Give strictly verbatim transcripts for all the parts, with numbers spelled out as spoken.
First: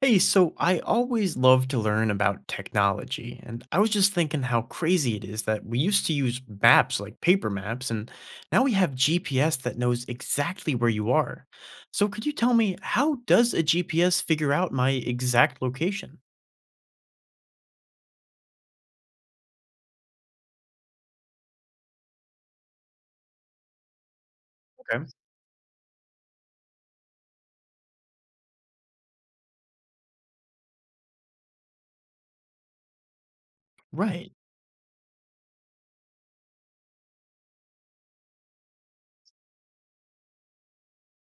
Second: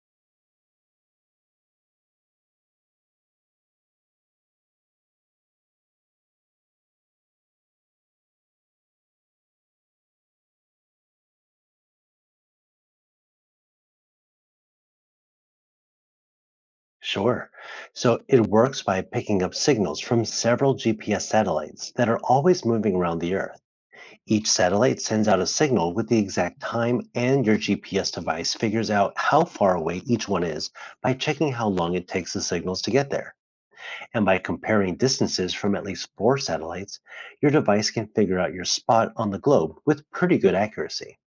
Hey, so I always love to learn about technology, and I was just thinking how crazy it is that we used to use maps like paper maps, and now we have G P S that knows exactly where you are. So, could you tell me how does a G P S figure out my exact location? Sure. So it works by picking up signals from several G P S satellites that are always moving around the Earth. Each satellite Okay. sends out a signal with the exact time, and your G P S device figures out how far away each one is by checking how long it takes the signals to get there. And Right. by comparing distances from at least four satellites, your device can figure out your spot on the globe with pretty good accuracy.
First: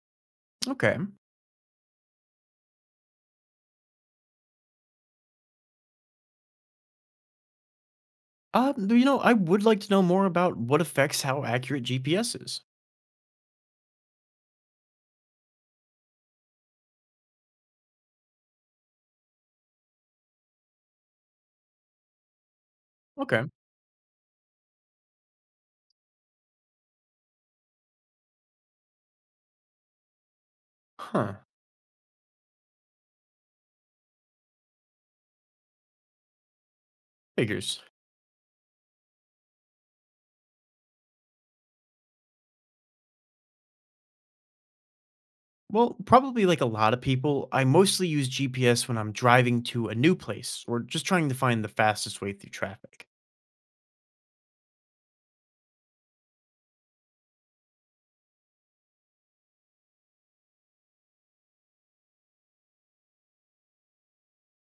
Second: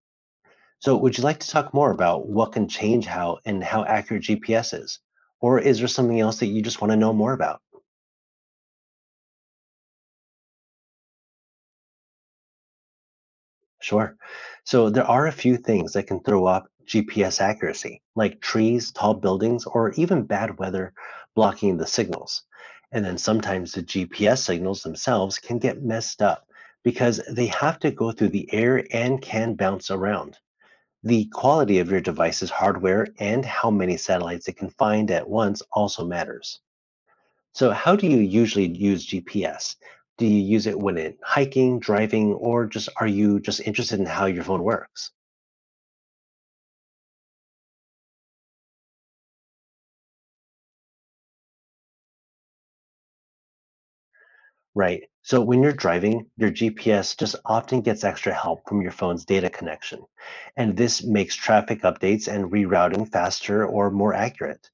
So Okay. would you like to talk more about what can change how and how accurate G P S is? Or is there something else that you just want to know more about? Uh, you know, I would like to know more about what affects how accurate G P S is. Sure. So there are a few things that can throw off G P S accuracy, like trees, tall buildings, or even bad weather blocking the signals. And then Okay. sometimes the G P S signals themselves can get messed up because they have to go through the air and can bounce around. The Huh. quality of your device's hardware and how many satellites it can find at once also matters. So, Figures. how do you usually use G P S? Do you use it when in hiking, driving, or just are you just interested in how your phone works? Well, probably like a lot of people, I mostly use G P S when I'm driving to a new place or just trying to find the fastest way through traffic. Right. So, when you're driving, your G P S just often gets extra help from your phone's data connection. And this makes traffic updates and rerouting faster or more accurate.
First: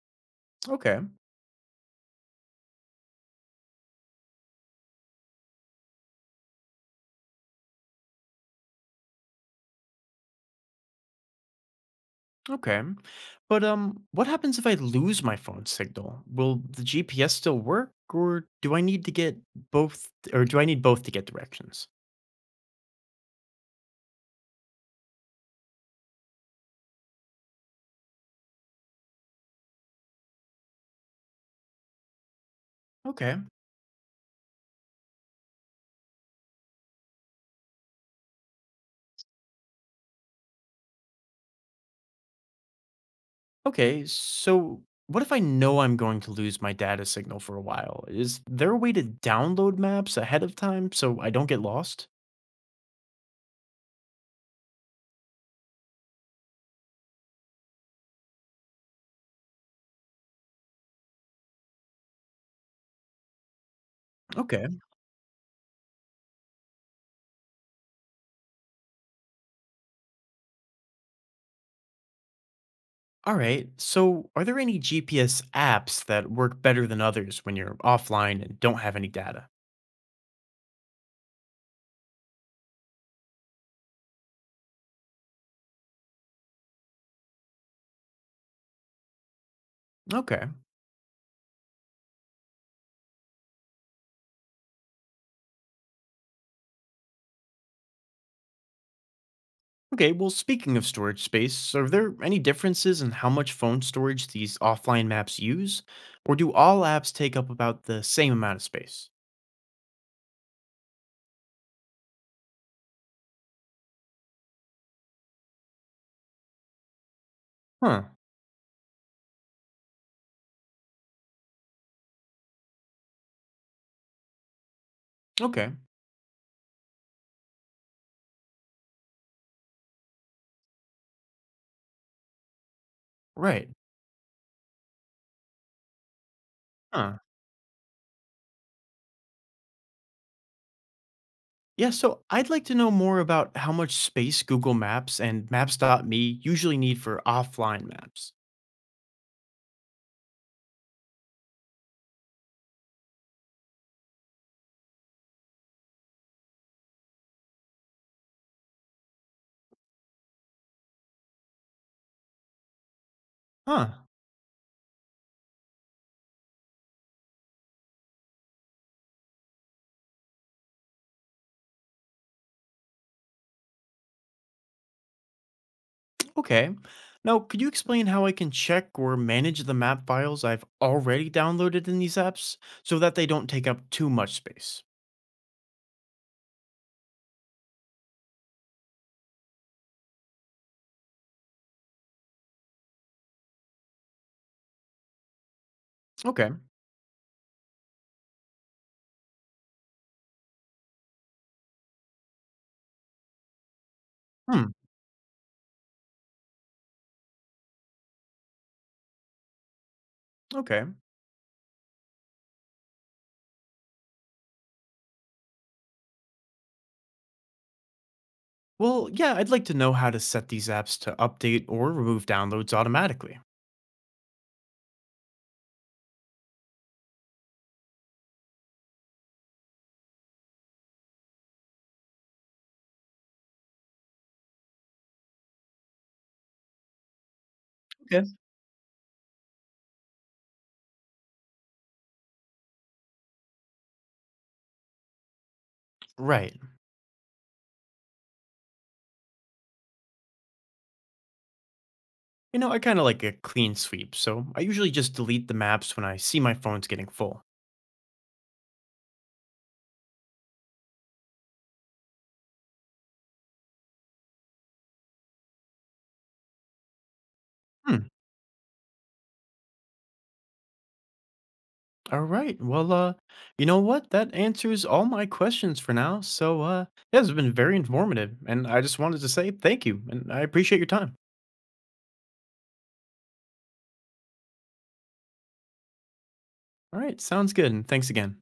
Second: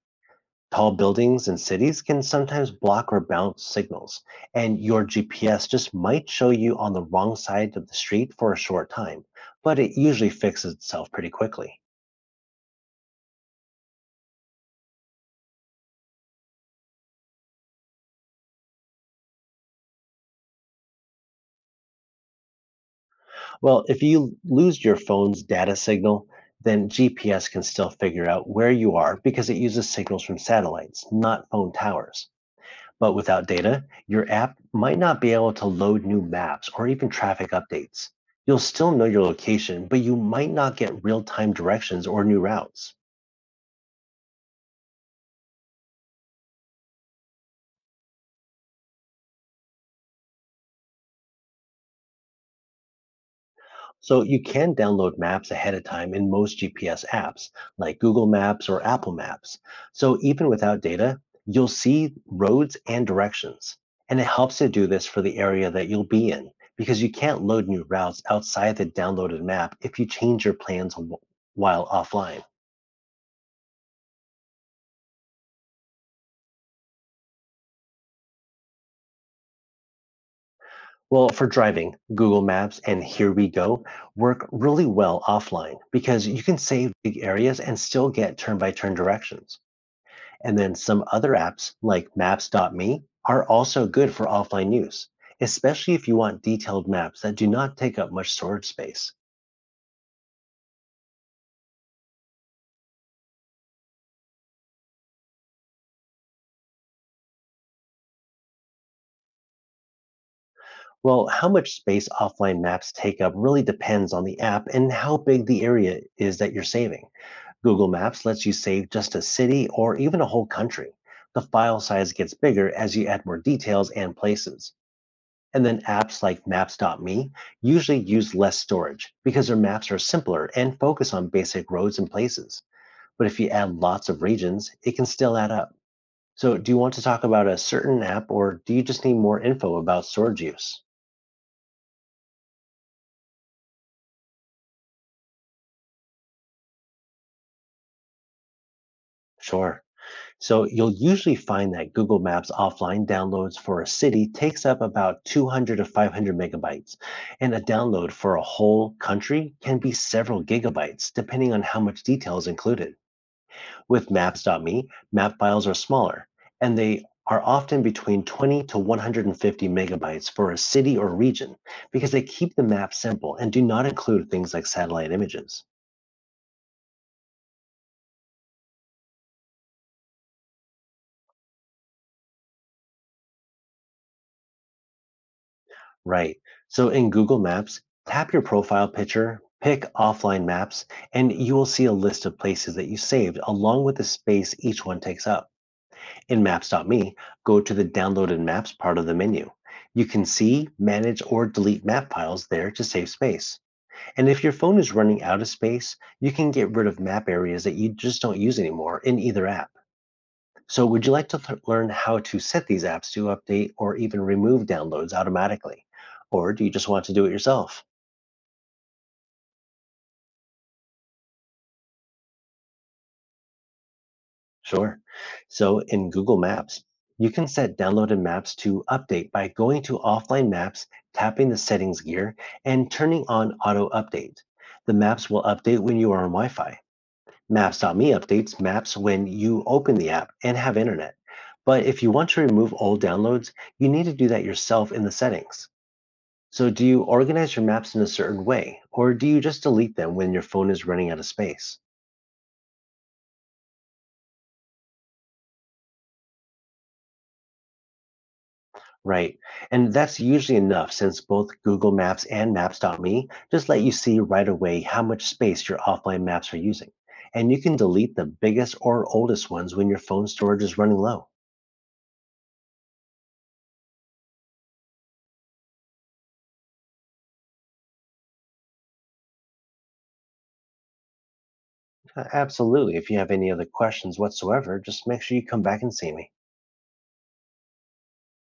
Tall Okay. buildings and cities can sometimes block or bounce signals, and your G P S just might show you on the wrong side of the street for a short time, but it usually fixes itself pretty quickly. Okay. But um what happens if I lose my phone signal? Will the G P S still work or do I need to get both or do I need both to get directions? Well, if you lose your phone's data signal, then G P S can still figure out where you are because it uses signals from satellites, not phone towers. But Okay. without data, your app might not be able to load new maps or even traffic updates. You'll still know your location, but you might not get real time directions or new routes. Okay. So what if I know I'm going to lose my data signal for a while? Is there a way to download maps ahead of time so I don't get lost? So you can download maps ahead of time in most G P S apps like Google Maps or Apple Maps. So even without data, you'll see roads and directions. And it helps to Okay. do this for the area that you'll be in because you can't load new routes outside the downloaded map if you change your plans wh- while offline. All right. So, are there any G P S apps that work better than others when you're offline and don't have any data? Well, for driving, Google Maps and Here We Go work really well offline because you can save big areas and still get turn by turn directions. Okay. And then some other apps like maps.me are also good for offline use, especially if you want detailed maps that do not take up much storage space. Okay. Well, speaking of storage space, are there any differences in how much phone storage these offline maps use? Or do all apps take up about the same amount of space? Well, how much space offline maps take up really depends on the app and how big the area is that you're saving. Google Huh. Maps lets you save just a city or even a whole country. The file size gets bigger as you add more details and places. And Okay. then apps like Maps.me usually use less storage because their maps are simpler and focus on basic roads and places. But if you Right. add lots of regions, it can still add up. So, do you want to Huh. talk about a certain app or do you just need more info about storage use? Yeah. So, I'd like to know more about how much space Google Maps and Maps.me usually need for offline maps. Sure. So, you'll usually find that Google Maps offline downloads for a city takes up about two hundred to five hundred megabytes, and a download for a whole country can be several gigabytes, depending on how much detail is included. Huh. With maps.me, map files are smaller, and they are often between twenty to one hundred fifty megabytes for a city or region because they keep the map simple and do not include things like satellite images. Okay. Now, could you explain how I can check or manage the map files I've already downloaded in these apps so that they don't take up too much space? Right. So in Google Maps, tap your profile picture, pick offline maps, and you will see a list of places that you saved along with the space each one takes up. In Okay. maps.me, go to the downloaded maps part of the menu. You can see, manage, or delete map files there to save space. And if your Hmm. phone is running out of space, you can get rid of map areas that you just don't use anymore in either app. Okay. So, would you like to th- learn how to set these apps to update or even remove downloads automatically? Or do you just want to do it yourself? Well, yeah, I'd like to know how to set these apps to update or remove downloads automatically. Sure. So, in Google Maps, you can set downloaded maps to update by going to offline maps, tapping the settings gear, and turning on auto update. The maps will update when you are on Wi Fi. Maps.me Okay. updates maps when you open the app and have internet. But if you want to remove old downloads, you need to do that yourself in the settings. Right. So, do you organize your maps in a certain way, or do you just delete them when your phone is running out of space? You know, I kind of like a clean sweep, so I usually just delete the maps when I see my phone's getting full. Right. And that's usually enough since both Google Maps and Maps.me just let you see right away how much space your offline maps are using. And you can Hmm. delete the biggest or oldest ones when your phone storage is running low. All right. Well, uh, you know what? That answers all my questions for now. So, uh, yeah, it's been very informative, and I just wanted to say thank you, and I appreciate your time. A- Absolutely. If you have any other questions whatsoever, just make sure you come back and see me. All right, sounds good, and thanks again.